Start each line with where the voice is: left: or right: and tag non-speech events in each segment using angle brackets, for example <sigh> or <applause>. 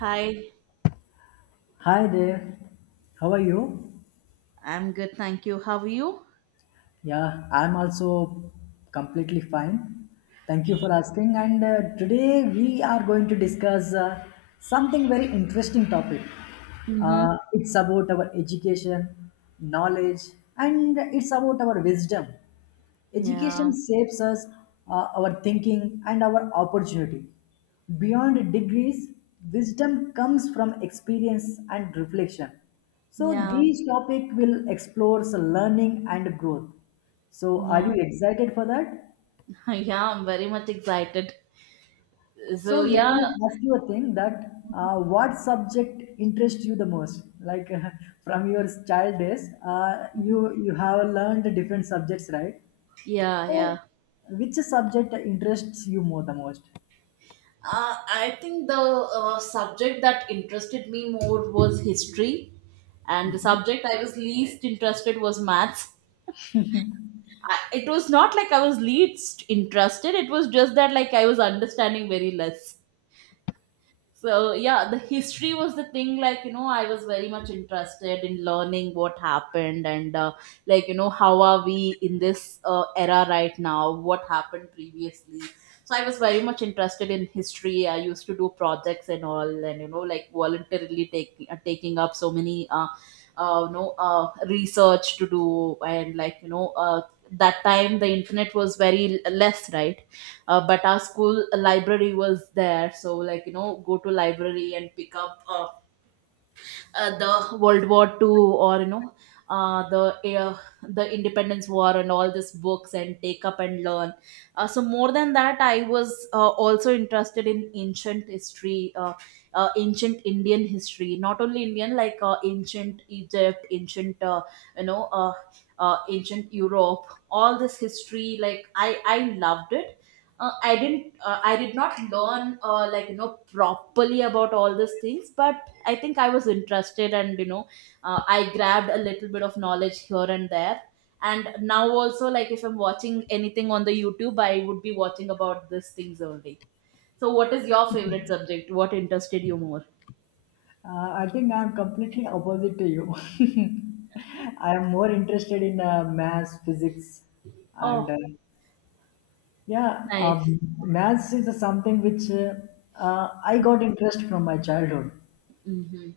right: Hi,
left: Hi there. How are you?
right: I'm good, thank you. How are you?
left: Yeah, I'm also completely fine. Thank you for asking. And today we are going to discuss something very interesting topic.
right: Mm-hmm.
left: It's about our education, knowledge, and it's about our wisdom.
right: Yeah,
left: Education shapes us, our thinking, and our opportunity. Beyond degrees, wisdom comes from experience and reflection. So,
right: yeah,
left: these topic will explore learning and growth. So, are
right: yeah,
left: you excited for that?
right: <laughs> yeah. I'm very much excited.
left: So,
right: So
left: let
right: yeah,
left: me ask you a thing that what subject interests you the most? Like <laughs> from your child days,
right: Mhm.
left: you have learned different subjects, right?
right: yeah,
left: So,
right: yeah.
left: which subject interests you more the most?
right: I think the subject that interested me more was history, and the subject I was least interested was maths. I, it was not like I was least interested. It was just that like I was understanding very less. So yeah, the history was the thing. Like you know, I was very much interested in learning what happened and like you know how are we in this era right now? What happened previously? So I was very much interested in history. I used to do projects and all, and you know, like voluntarily taking up so many research to do and that time the internet was very less, right? But our school library was there, so like you know, go to library and pick up the World War Two, or you know, uh, the uh, the Independence War and all these books, and take up and learn. So more than that, I was also interested in ancient history, ancient Indian history, not only Indian, like ancient Egypt, ancient you know ancient Europe, all this history. Like I loved it. I didn't. I did not learn like you know, properly about all these things, but I think I was interested, and you know, I grabbed a little bit of knowledge here and there. And now also, like if I'm watching anything on the YouTube, I would be watching about these things only. So, what is your favorite subject? What interested you more?
left: I think I'm completely opposite to you. <laughs> I am more interested in maths, physics, and
right: Oh,
left: yeah,
right: nice.
left: maths is something which I got interest from my childhood.
right: Hmm.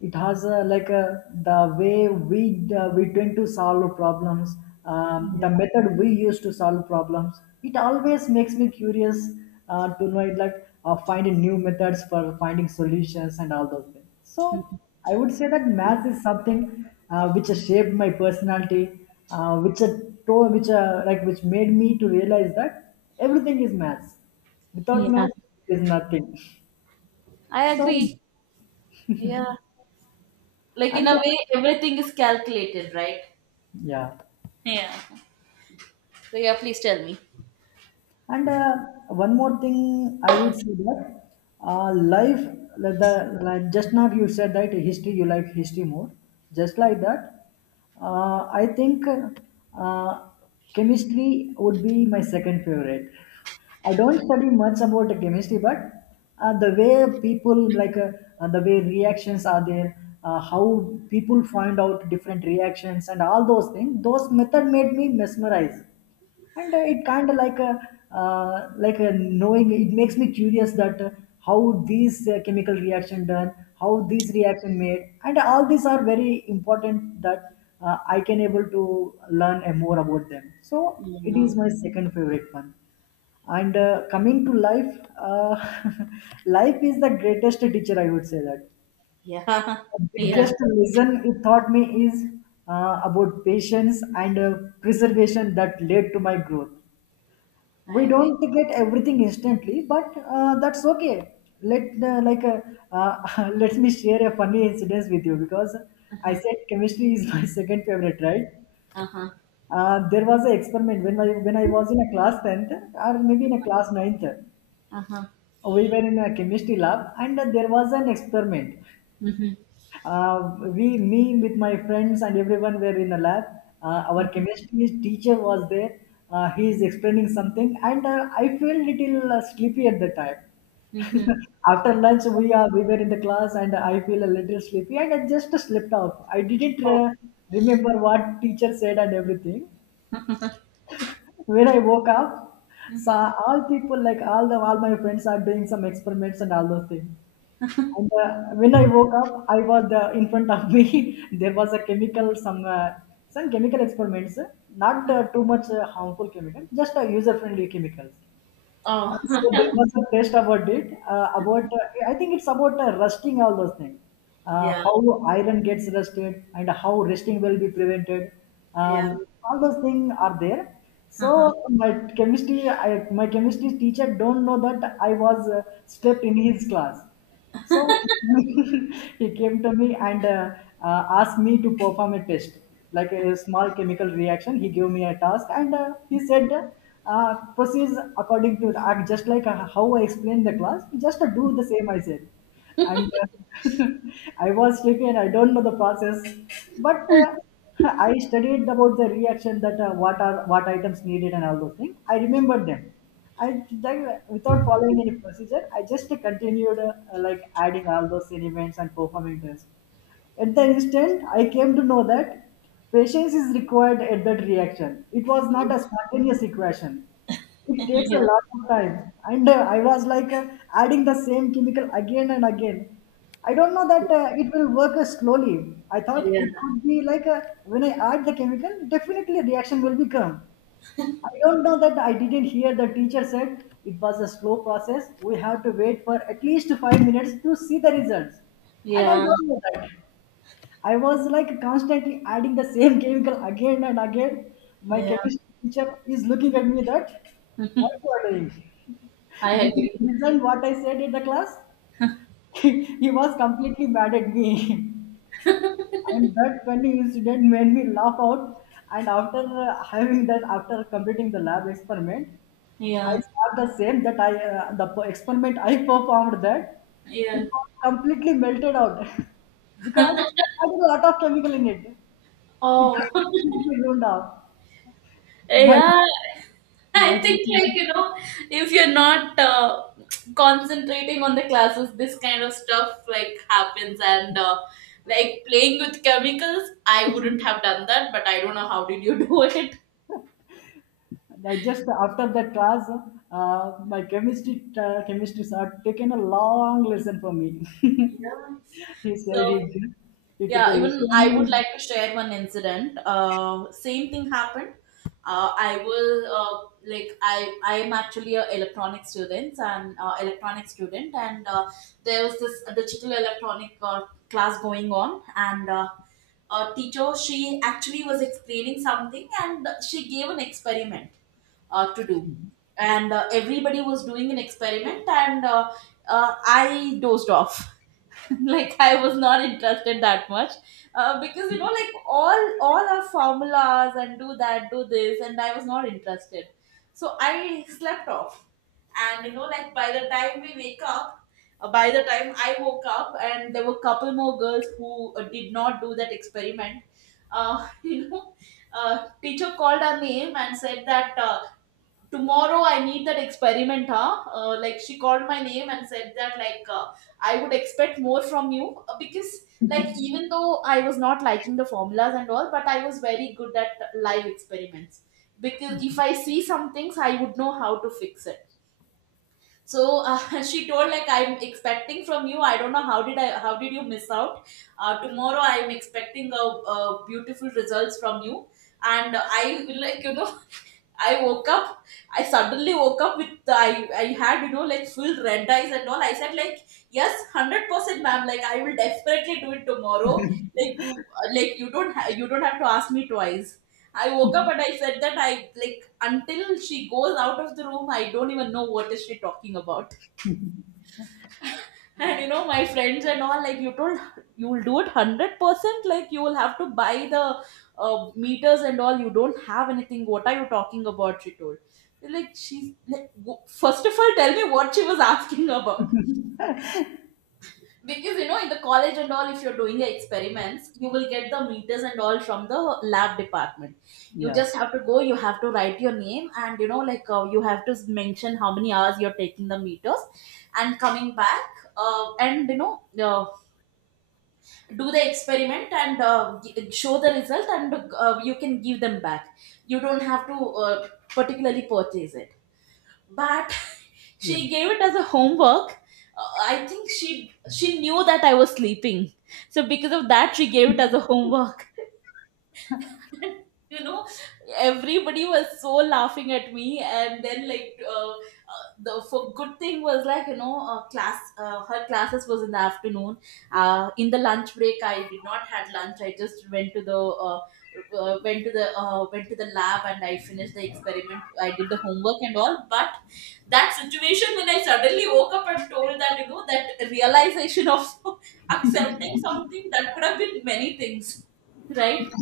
left: It has the way we tend to solve problems,
right: Yeah.
left: the
right: <laughs>
left: method we use to solve problems it always makes me curious to know it, like finding new methods for finding solutions and all those things. So
right: Mhm.
left: I would say that math is something which has shaped my personality, which to- which like which made me to realize that everything is math. Without
right: Yeah,
left: math is nothing.
right: I
left: <laughs> so
right: agree. Yeah, like in
left: and
right: a way, everything is calculated, right?
left: yeah
right: So, yeah, please tell me.
left: And One more thing, I would say that life, like just now you said that history, you like history more. Just like that, I think uh, chemistry would be my second favorite. I don't study much about the chemistry, but the way people, the way reactions are there, how people find out different reactions and all those things, those method made me mesmerized. And it kind of like a knowing it makes me curious that how these chemical reaction done, how these reaction made and all these are very important that I can able to learn more about them, so it
right: Yeah,
left: is my second favorite one. And coming to life, uh, <laughs> life is the greatest teacher I would say that.
right: yeah,
left: The
right: <laughs> yeah.
left: biggest lesson it taught me is about patience and preservation that led to my growth.
right: I
left: We
right: agree.
left: don't get everything instantly, but that's okay. let like <laughs> let me share a funny incident with you because
right: Uh
left: I
right: huh.
left: said chemistry is my <laughs> second favorite, right?
right: Uh huh.
left: There was an experiment when when I was in a class 10th or maybe in a class ninth.
right: Uh
left: We were in a chemistry lab and there was an experiment.
right: huh.
left: With my friends and everyone were in the lab. Our chemistry teacher was there. He is explaining something, and I feel little sleepy at the time.
right: Mhm.
left: <laughs> After lunch, we were in the class, and I feel a little sleepy, and I just slept off. I didn't remember what teacher said and everything. When I woke up,
right: Mhm.
left: saw all people, like all my friends are doing some experiments and all those things. And when I woke up, I was in front of me. <laughs> There was a chemical, some chemical experiments, not too much harmful chemical, just user-friendly chemicals.
right: Oh,
left: So there was a test about it. About I think it's about rusting all those things.
right: <laughs> yeah.
left: How iron gets rusted and how rusting will be prevented.
right: Yeah.
left: All those things are there. So
right: Uh-huh.
left: my chemistry, my chemistry teacher don't know that I was slept in his class. So <laughs> he came to me and asked me to perform a test, like a small chemical reaction. He gave me a task and he said, "Proceed according to the, act," just like how I explained the class, just do the same I said. And <laughs> I was taken. I don't know the process, but <laughs> I studied about the reaction, that what items needed and all those things. I remembered them. I like, without following any procedure, I just continued like adding all those elements and performing this. At the instant, I came to know that patience is required at that reaction. It was not a spontaneous equation, it
right: <laughs>
left: takes a
right: Yeah.
left: lot of time. And I was like adding the same chemical again and again. I don't know that it will work slowly. I thought
right: Yeah.
left: it could be like when I add the chemical, definitely a reaction will become. I don't know that, I didn't hear the teacher said. It was a slow process, we have to wait for at least 5 minutes to see the results. And I
right: Yeah.
left: don't know that I was like constantly adding the same <laughs> chemical again and again. My
right: Yeah.
left: chemistry teacher is looking at me that,
right: <laughs>
left: what you are doing? <laughs>
right: I
left: Did you
right: agree.
left: listen what I said in the class? <laughs> He was completely mad at me. <laughs> And that funny incident made me laugh out. And after having that, after completing the lab experiment, I
right: Yeah.
left: saw the same that experiment I performed, that
right: Yeah.
left: it was completely melted out <laughs> because I had a lot of chemical in it. It
right: Oh.
left: completely
right: <laughs>
left: ruined out my
right: yeah. I
left: my.
right: think like you know, if you're not concentrating on the classes, this kind of stuff like happens, and like playing with chemicals. I wouldn't have done that, but I don't know how did you <laughs> do it.
left: I just after that class, my chemistry chemistry sir taken a long lesson for me.
right: Yeah.
left: <laughs> he
right: So,
left: said he he took a
right: yeah, even I would
left: lesson.
right: like to share one incident. Same thing happened. I will like I am actually a electronic student, and there was this digital electronic class going on, and a teacher, she actually was explaining something, and she gave an experiment to do, and everybody was doing an experiment, and I dozed off. <laughs> Like I was not interested that much because you know, like all our formulas and do that, do this, and I was not interested, so I slept off. And you know, like by the time we wake up by the time I woke up, and there were couple more girls who did not do that experiment. <laughs> You know, teacher called our name and said that tomorrow I need that experiment, huh? Like she called my name and said that, like I would expect more from you, because like even though I was not liking the formulas and all, but I was very good at live experiments, because if I see some things, I would know how to fix it. So, <laughs> she told like, I'm expecting from you, I don't know how did you miss out. Tomorrow I'm expecting a beautiful results from you. And I will, like you know, <laughs> I woke up. I suddenly woke up with the, I had you know, like full red eyes and all. I said like, yes, 100%, ma'am. Like I will definitely do it tomorrow. Like you like you don't you don't have to ask me twice. I woke up and I said that I like until she goes out of the room, I don't even know what is she talking about. And you know, my friends and all, like you told, you'll do it 100%. Like you will have to buy the meters and all. You don't have anything. What are you talking about? She told. Like she's like, first of all, tell me what she was <laughs> asking about. Because you know, in the college and all, if you're doing the experiments, you will get the meters and all from the lab department. You
left: Yeah,
right: just have to go, you have to write your name, and you know, like you have to mention how many hours you're taking the meters and coming back. And you know, uh, do the experiment and uh, show the result, and you can give them back. You don't have to particularly purchase it, but <laughs>
left: yeah.
right: she gave it as a homework. I think she knew that I was sleeping, so because of that she gave it as a homework. <laughs> You know, everybody was so laughing at me, and then like the for good thing was like you know, class her classes was in the afternoon. In the lunch break I did not had lunch, I just went to the uh, went to the went to the lab and I finished the experiment, I did the homework and all, but that situation when I suddenly woke up and told that you know, that realization of <laughs> accepting something that could have been many things, <laughs> right?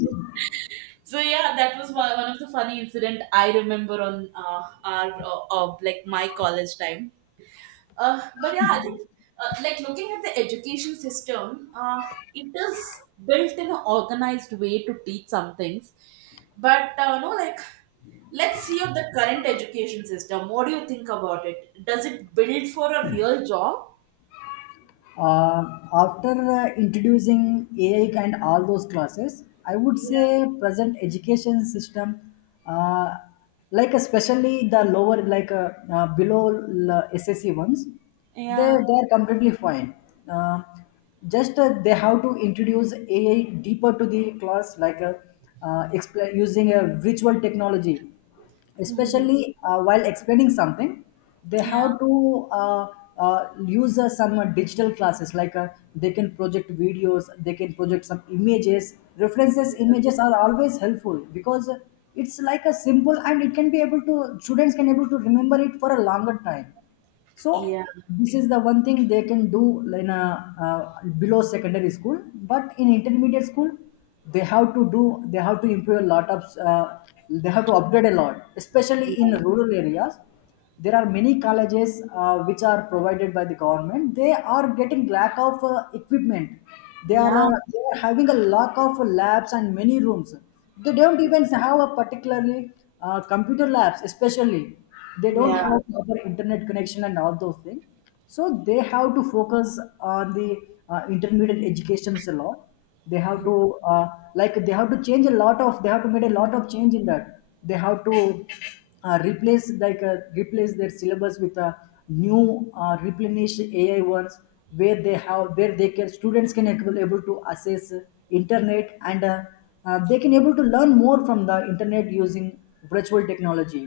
right: So yeah, that was one of the funny incident I remember on uh, our like my college time. But yeah, I think like looking at the education system, it is built in an organized way to teach some things. But no, like let's see of the current education system. What do you think about it? Does it build for a real job?
left: After introducing AI and all those classes, I would
right: Yeah,
left: say present education system, uh, like especially the lower, like below SSC ones, they
right: yeah,
left: they are completely fine. Uh, just They have to introduce AI deeper to the class, like expla using a virtual technology,
right: hmm,
left: especially while explaining something. They
right: yeah,
left: have to use some digital classes, like they can project videos, they can project some images, references images are always helpful because it's like a symbol and it can be able to students can able to remember it for a longer time. So
right: yeah,
left: this is the one thing they can do in a, below secondary school. But in intermediate school, they have to improve a lot of they have to upgrade a lot, especially in
right: yeah,
left: rural areas. There are many colleges which are provided by the government. They are getting lack of equipment. They are
right: yeah,
left: uh, they are having a lack of labs and many rooms. They don't even have a particularly computer labs, especially they don't have proper internet connection and all those things. So they have to focus on the intermediate educations a lot. they have
right: yeah.
left: to uh, they have to change a lot of, they have to make a lot of change in that. They have to replace their syllabus with a new replenish AI ones, where they have where they can students can able to access internet and they can able to learn more from the internet using virtual technology.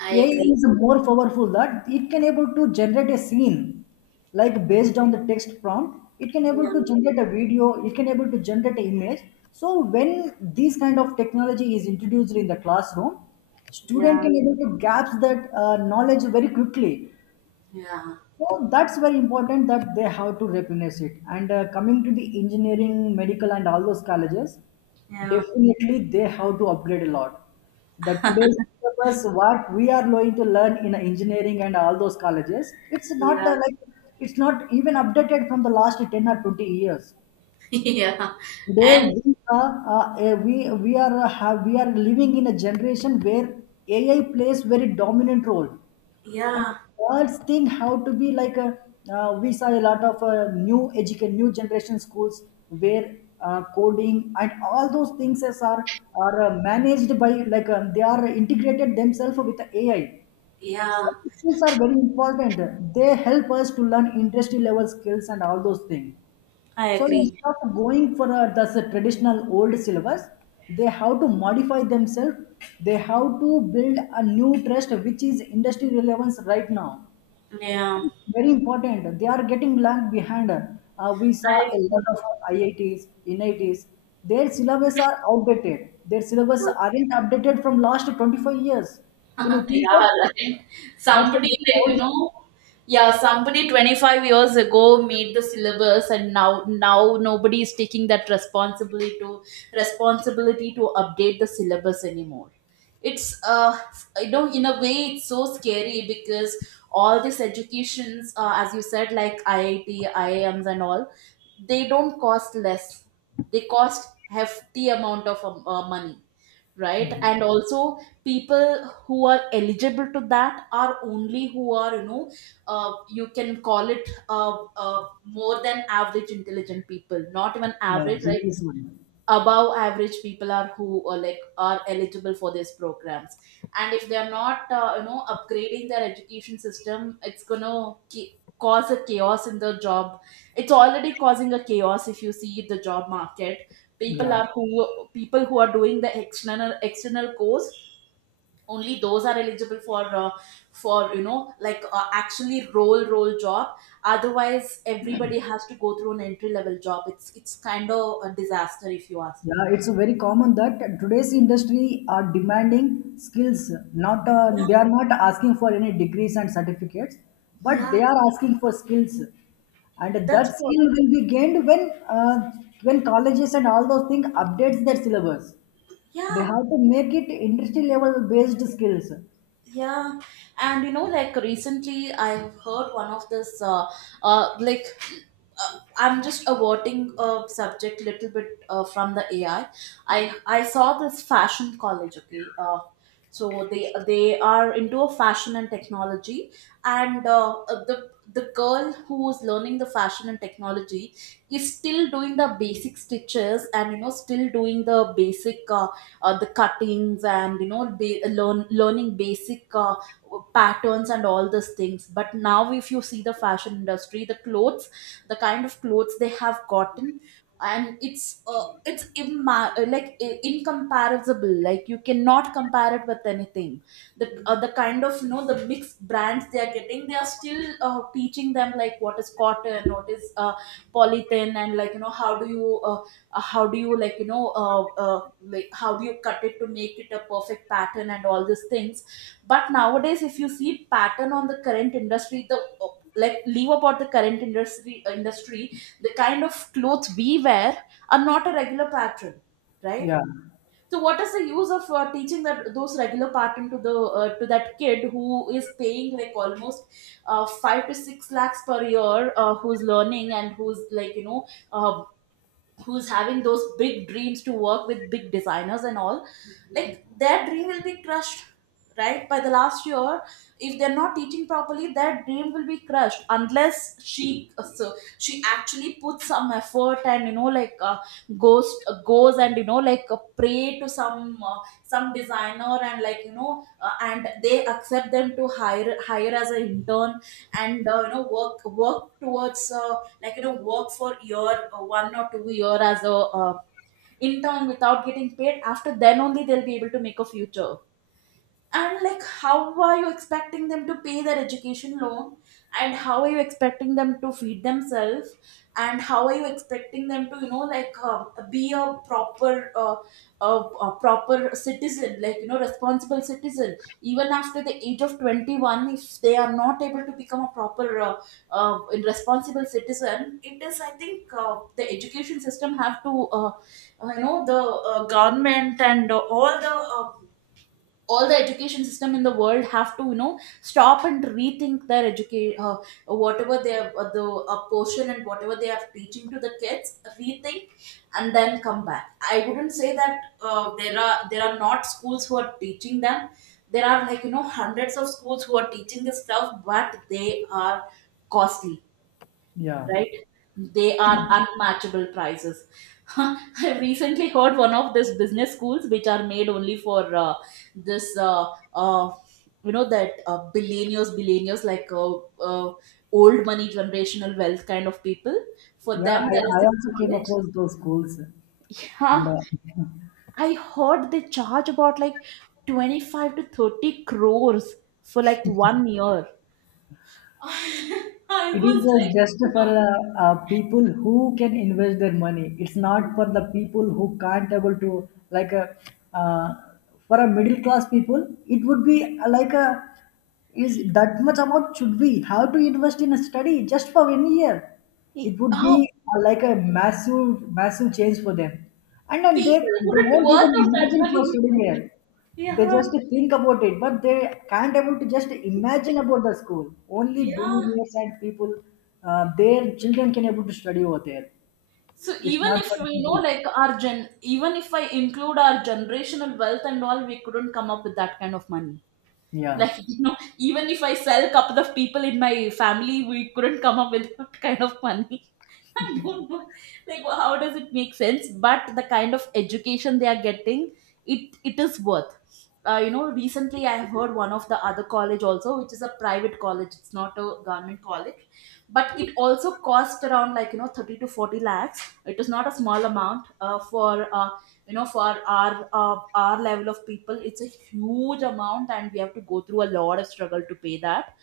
right: I
left: AI
right: agree.
left: is more powerful that it can able to generate a scene, like based on the text prompt, it can
right: Yeah,
left: able to generate a video, it can able to generate an image. So when this kind of technology is introduced in the classroom, student
right: yeah,
left: can able to grasp that knowledge very quickly,
right: yeah,
left: so that's very important that they have to replenish it. And coming to the engineering, medical, and all those colleges,
right: yeah,
left: definitely they have to upgrade a lot. That today's syllabus, what we are going to learn in engineering and all those colleges, it's not
right: yeah,
left: like it's not even updated from the last 10 or 20 years.
right: <laughs> yeah,
left: Today
right: and
left: we are we are living in a generation where AI plays very dominant role. And
right: yeah,
left: third thing, how to be like a, we saw a lot of new generation schools where coding and all those things as are managed by like they are integrated themselves with the AI.
right: yeah,
left: Such skills are very important. They help us to learn industry level skills and all those things.
right: I
left: So
right: agree.
left: instead of going for traditional old syllabus, they have to modify themselves. They have to build a new trust which is industry relevance right now,
right: Yeah,
left: very important. They are getting lagged behind. We saw
right: I
left: a lot
right: agree.
left: of IITs, NITs. Their syllabus are outdated. Their syllabus aren't updated from last 25 years.
right: <laughs>
left: Can you think of
right: yeah,
left: that?
right: right.
left: That's a
right: Somebody
left: very
right: like you
left: old.
right: know, yeah, somebody 25 years ago made the syllabus, and now now nobody is taking that responsibility to update the syllabus anymore. It's you know, in a way, it's so scary because all these educations, as you said, like IIT, IIMs, and all, they don't cost less. They cost hefty amount of money, right? And also, people who are eligible to that are only who are you know, you can call it more than average intelligent people, not even
left: Yeah,
right: average, like
left: genius one.
right: above average people are who are like are eligible for these programs. And if they're not you know, upgrading their education system, it's gonna cause a chaos in the job. It's already causing a chaos if you see the job market. people
left: Yeah.
right: are who People who are doing the external course only those are eligible for you know like actually role job. Otherwise everybody has to go through an entry level job. It's kind of a disaster if you ask me.
left: Yeah, it's very common that today's industry are demanding skills. Not
right: Yeah,
left: they are not asking for any degrees and certificates, but
right: yeah,
left: they are asking for skills, and that
right: that's what.
left: skill will be gained when colleges and all those things updates their syllabus. They
right: Yeah,
left: have to make it industry level based skills.
right: yeah. And you know, like recently I've heard one of this, uh, like, I'm just averting a subject little bit from the AI. I saw this fashion college, okay? So they are into a fashion and technology, and the girl who is learning the fashion and technology is still doing the basic stitches, and still doing the basic the cuttings, and learning basic patterns and all these things. But now, if you see the fashion industry, the clothes, the kind of clothes they have gotten, and it's like incomparable. Like, you cannot compare it with anything. The kind of, the mixed brands they are getting, they are still teaching them like, what is cotton, what is polythene, and like, how do you — you know like how do you cut it to make it a perfect pattern and all these things. But nowadays, if you see pattern on the current industry, the like, leave about the current industry, the kind of clothes we wear are not a regular pattern, right?
left: Yeah,
right: So what is the use of teaching that, those regular pattern, to the to that kid who is paying like almost, 5 to 6 lakhs per year, who's learning and who's like you know uh, who's having those big dreams to work with big designers and all? Like, their dream will be crushed, right, by the last year? If they're not teaching properly, their dream will be crushed, unless she uh, so she actually puts some effort and, goes and, pray to some designer, and, and they accept them to hire as an intern, and, work towards, like you know work for year one or two-year as a intern without getting paid. After then only they'll be able to make a future. And like, how are you expecting them to pay their education loan? And how are you expecting them to feed themselves? And how are you expecting them to, be a proper citizen, like, you know, responsible citizen, even after the age of 21? If they are not able to become a proper uh, responsible citizen, it is, I think, the education system have to, the government, and all the education system in the world have to, stop and rethink their education, whatever they have, the portion, and whatever they are teaching to the kids. Rethink and then come back. I wouldn't say that, there are not schools who are teaching them. There are, hundreds of schools who are teaching this stuff, but they are costly,
left: yeah,
right: right? They are unmatchable prices. <laughs> I recently heard one of this business schools, which are made only for, this, you know that billionaires, like, uh, old money, generational wealth kind of people. For
left: yeah,
right: them,
left: I,
right: there is
left: I
right: this
left: also came
right: college.
left: across those schools, and
right: Yeah.
left: uh, <laughs>
right: I heard they charge about, like, 25 to 30 crores for, like, one year. <laughs> I
left: It is
right: was like,
left: just for
right: "What?"
left: people who can invest their money. It's not for the people who can't able to like uh, for a middle class people. It would be like a is that much amount should we have to invest in a study just for 1 year? It would
right: Oh,
left: be like a massive change for them, and then they
right: people
left: they
right: wouldn't
left: won't
right: worth
left: even
right: of that
left: imagine for
right: money.
left: studying here. They
right: Yeah.
left: just think about it, but they can't able to just imagine about the school. Only
right: Yeah.
left: billionaires and people, their children can able to study over there.
right: So
left: It's
right: even
left: not for
right: if
left: the
right: we know,
left: people.
right: like, our gen even if I include our generational wealth and all, we couldn't come up with that kind of money.
left: Yeah.
right: Like, <laughs> you know, even if I sell couple of people in my family, we couldn't come up with that kind of money. <laughs> I don't know, like, how does it make sense? But the kind of education they are getting, it is worth. Recently I have heard one of the other college also, which is a private college. It's not a government college, but it also cost around, 30 to 40 lakhs. It is not a small amount. For, you know, for our level of people, it's a huge amount, and we have to go through a lot of struggle to pay that.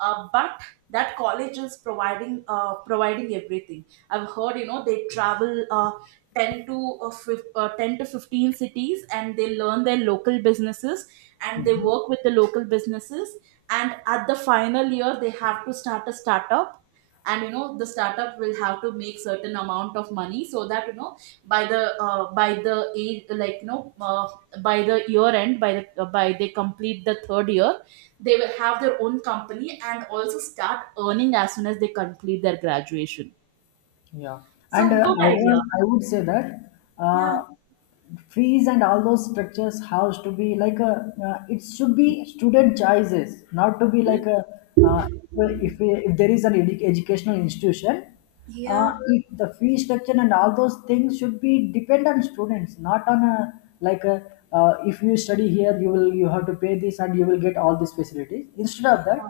right: But that college is providing, providing everything, I've heard. You know, they travel, 10 to 15 cities, and they learn their local businesses, and they work with the local businesses, and at the final year they have to start a startup. And, the startup will have to make certain amount of money, so that, by the age, by the year end, by they complete the third year, they will have their own company and also start earning as soon as they complete their graduation.
left: Yeah, and
right: So, good idea.
left: I would say that
right: Yeah.
left: uh, fees and all those structures has to be like a it should be student choices, not to be like a uh, if there is an edu- educational institution,
right: Yeah.
left: if the fee structure and all those things should be depend on students, not on a like a if you study here you will you have to pay this and you will get all these facilities. Instead of
right: Yeah.
left: that.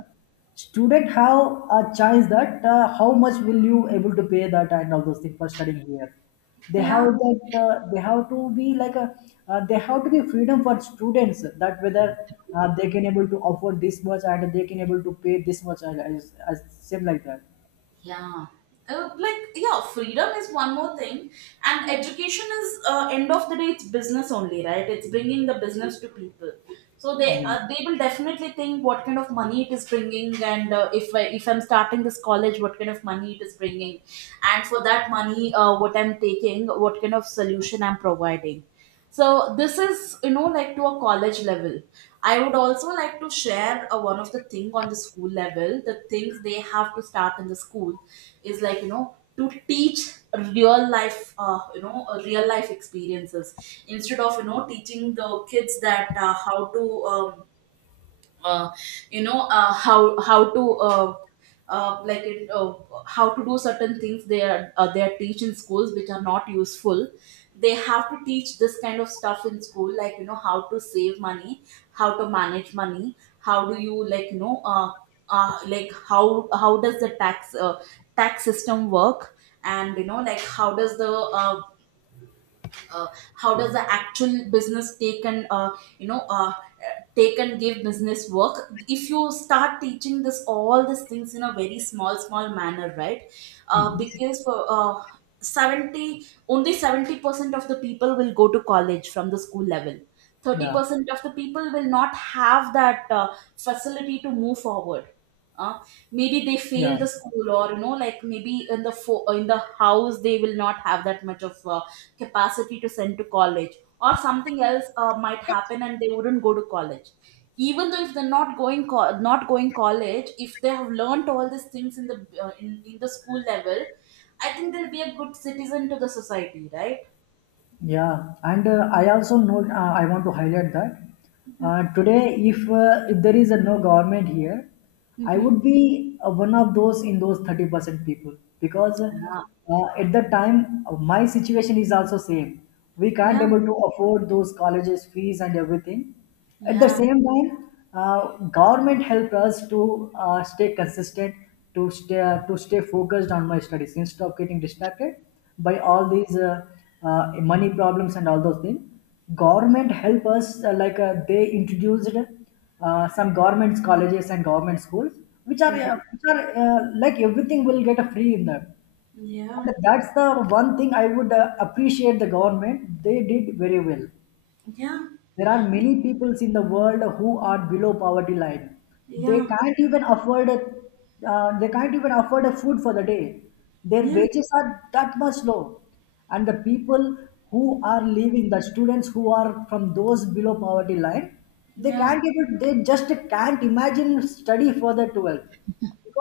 left: Student have a chance that how much will you able to pay that and all those things for studying here. They have
right: Yeah.
left: that they have to be like a they have to be freedom for students that whether they can able to afford this much and they can able to pay this much as same like that.
right: Yeah. Like, yeah, freedom is one more thing, and education is, end of the day, it's business only, right? It's bringing the business to people. So they
left: Yeah.
right: uh, they will definitely think what kind of money it is bringing. And if if I'm starting this college, what kind of money it is bringing. And for that money, what I'm taking, what kind of solution I'm providing. So this is, like, to a college level. I would also like to share one of the thing on the school level. The things they have to start in the school is, to teach real life, real life experiences, instead of, teaching the kids that, how to, uh, how to, uh, like it, uh, how to do certain things. They are, teach in schools, which are not useful. They have to teach this kind of stuff in school, like, you know, how to save money, how to manage money, how do you, like you know like how does the tax system work. And, like, how does the, uh, how does the actual business take, and, you know uh, take and give business work. If you start teaching this, all these things, in a very small manner, right?
left: Mhm.
right: Because for, uh, 70 only 70% of the people will go to college from the school level.
left: Yeah.
right: 30% of the people will not have that facility to move forward. uh, Maybe they fail
left: Yeah.
right: the school, or, maybe in the house they will not have that much of capacity to send to college, or something else might happen and they wouldn't go to college. Even though, if they're not not going college, if they have learned all these things in the, in the school level, I think they'll be a good citizen to the society, right?
left: Yeah, and I also note I want to highlight that today, if there is a no government here, I
right: Mm-hmm.
left: would be one of those in those 30% people because
right: Yeah.
left: uh, at the time my situation is also same. We can't able to afford those colleges fees and everything. At the
right: Yeah.
left: same time, uh, government helped us to stay consistent, to stay focused on my studies instead of getting distracted by all these uh, money problems and all those things. Government help us like they introduced some government colleges and government schools,
right: Yeah.
left: which are like everything will get a free in them.
right: Yeah.
left: And that's the one thing I would appreciate the government. They did very well.
right: Yeah.
left: There are many peoples in the world who are below poverty line. They
right: Yeah.
left: can't even afford a, they can't even afford a food for the day. Their
right: Yeah. Yeah.
left: wages are that much low, and the people who are living, the students who are from those below poverty line, they
right: Yeah.
left: can't even they just can't imagine study for the 12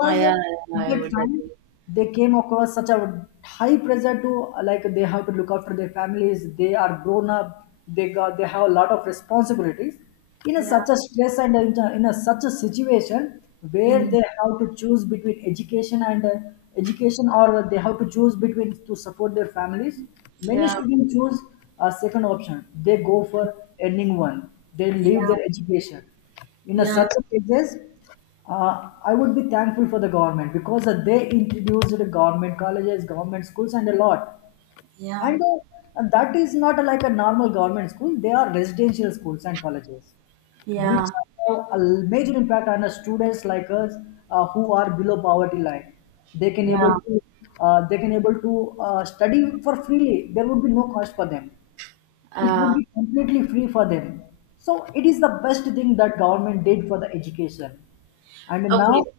right: Ah, yeah,
left: at
right: yeah, I
left: that
right: would
left: time
right: agree.
left: they came across such a high pressure to like they have to look after their families they are grown up they got they have a lot of responsibilities in a,
right: Yeah.
left: such a stress and in a such a situation where
right: Mm.
left: they have to choose between education and education or they have to choose between to support their families many
right: Yeah.
left: students choose a second option they go for ending one they leave
right: Yeah.
left: their education in a
right: Yeah.
left: such a cases I would be thankful for the government because they introduced government colleges, government schools, and a lot.
right: Yeah.
left: And that is not like a normal government school; they are residential schools and colleges, which
right: Yeah.
left: have a major impact on the students like us who are below poverty line. They can
right: Yeah.
left: able to they can able to study for freely. There would be no cost for them. It would
right: Uh,
left: be completely free for them. So it is the best thing that government did for the education. And now
right: okay.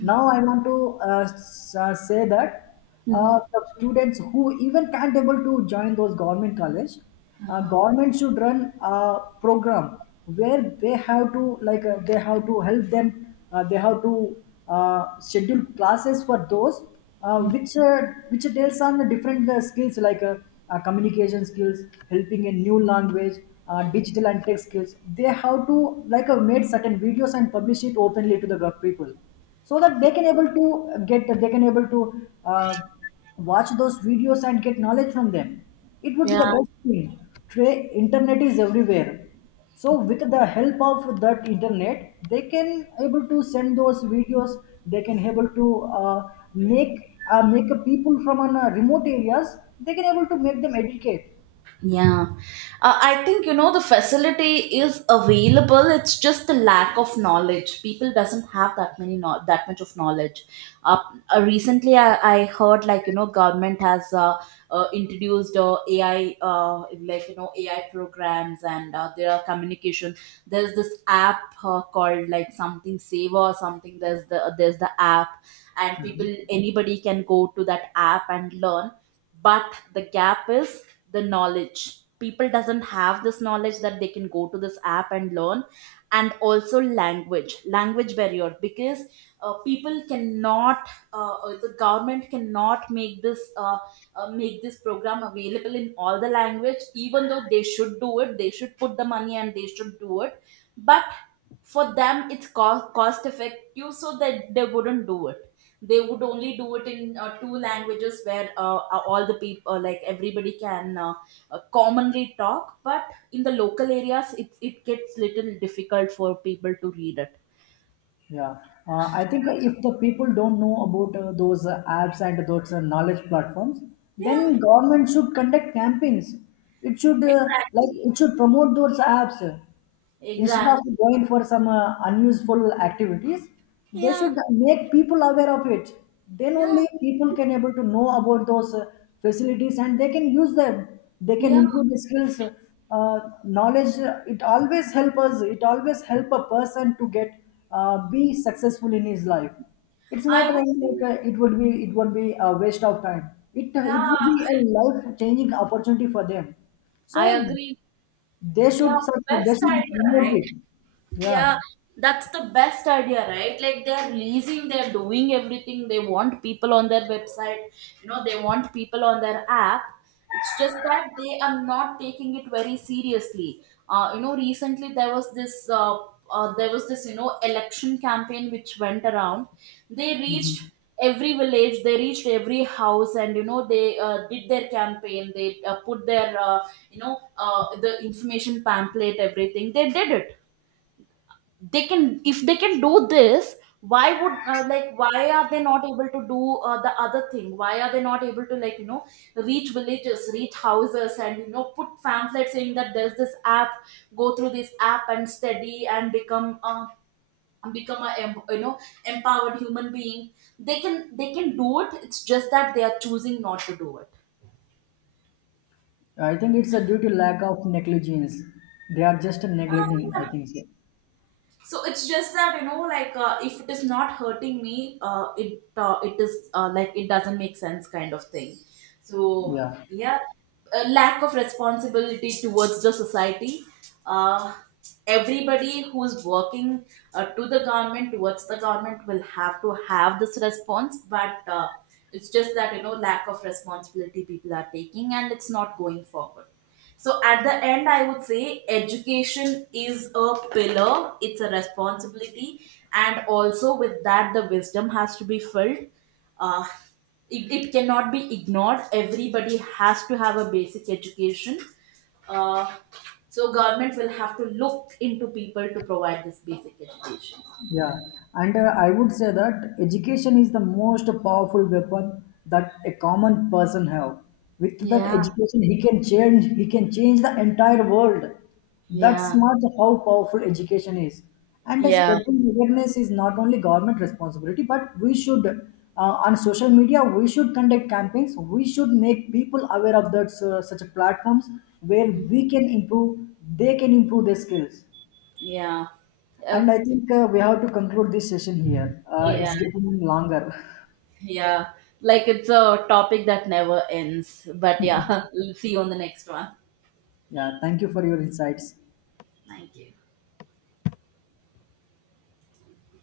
left: now I want to say that
right: Mhm.
left: the students who even can't able to join those government college government should run a program where they have to like they have to help them they have to schedule classes for those uh, which uh, which deals on the different skills like communication skills helping in new language digital and tech skills they have to like made certain videos and publish it openly to the gov- people so that they can able to get they can able to uh, watch those videos and get knowledge from them it would be
right: Yeah.
left: the best thing today internet is everywhere so with the help of that internet they can able to send those videos they can able to uh, make make a people from an, remote areas they can able to make them educate.
right: Yeah. I think, the facility is available. It's just the lack of knowledge. People doesn't have that many, no- that much of knowledge. Uh, Recently, I heard, like, you know, government has introduced AI, AI programs, and there are communication. There's this app called like something Saver or something. There's the app, and people, anybody can go to that app and learn. But the gap is, the knowledge, people doesn't have this knowledge that they can go to this app and learn. And also, language barrier, because people cannot, the government cannot make this, make this program available in all the language. Even though they should do it, they should put the money and they should do it. But for them, it's cost effective, so that they wouldn't do it. They would only do it in two languages, where, all the people, like, everybody can commonly talk. But in the local areas, it gets little difficult for people to read it.
left: Yeah, I think if the people don't know about those apps and those knowledge platforms,
right: Yeah.
left: then government should conduct campaigns. It should like
right: Exactly,
left: it should promote those apps. Instead
right: exactly.
left: of going for some unuseful activities, they
right: Yeah.
left: should make people aware of it. Then
right: Yeah.
left: only people can able to know about those facilities and they can use them. They can
right: Yeah.
left: improve the skills, uh, knowledge. It always help us. It always help a person to get be successful in his life. It's not
right: I would
left: like,
right: say,
left: like it would be a waste of time. it
right: yeah,
left: it would be a life changing opportunity for them,
right: I
left: so
right: agree.
left: they
right: Yeah.
left: should they
right: West
left: should
right: Tiger,
left: promote
right: right?
left: it. Yeah,
right: Yeah, that's the best idea, right? Like, they're leasing, they're doing everything. They want people on their website. They want people on their app. It's just that they are not taking it very seriously. Recently there was this, you know, election campaign which went around. They reached every village, they reached every house, and, they did their campaign. They put their, the information pamphlet, everything. They did it. They can — if they can do this, why would, like, why are they not able to do the other thing? Why are they not able to, reach villages, reach houses, and, put pamphlets saying that there's this app? Go through this app and study and become, become a em- you know empowered human being. They can, they can do it. It's just that they are choosing not to do it.
left: I think it's a due to lack of negligence. They are just neglecting. I think so.
right: So it's just that, if it is not hurting me, it, it is like it doesn't make sense kind of thing. So,
left: Yeah.
right: yeah. A lack of responsibility towards the society. uh, Everybody who's working, to the government, towards the government, will have to have this response. But it's just that, lack of responsibility people are taking, and it's not going forward. So at the end, I would say education is a pillar, it's a responsibility, and also with that, the wisdom has to be filled. Uh, it cannot be ignored. Everybody has to have a basic education. Uh, so government will have to look into people to provide this basic education.
left: Yeah, and I would say that education is the most powerful weapon that a common person have. With that
right: Yeah.
left: education, he can change. He can change the entire world. That's
right: Yeah.
left: not how powerful education is. And
right: Yeah.
left: spreading awareness is not only government responsibility, but we should on social media we should conduct campaigns. We should make people aware of that such platforms where we can improve. They can improve their skills.
right: Yeah. Oh,
left: And I think we have to conclude this session here.
right: yeah.
left: It's getting longer. <laughs>
right: Yeah, like, it's a topic that never ends. But yeah, <laughs> see you on the next one.
left: Yeah, thank you for your insights.
right: Thank you.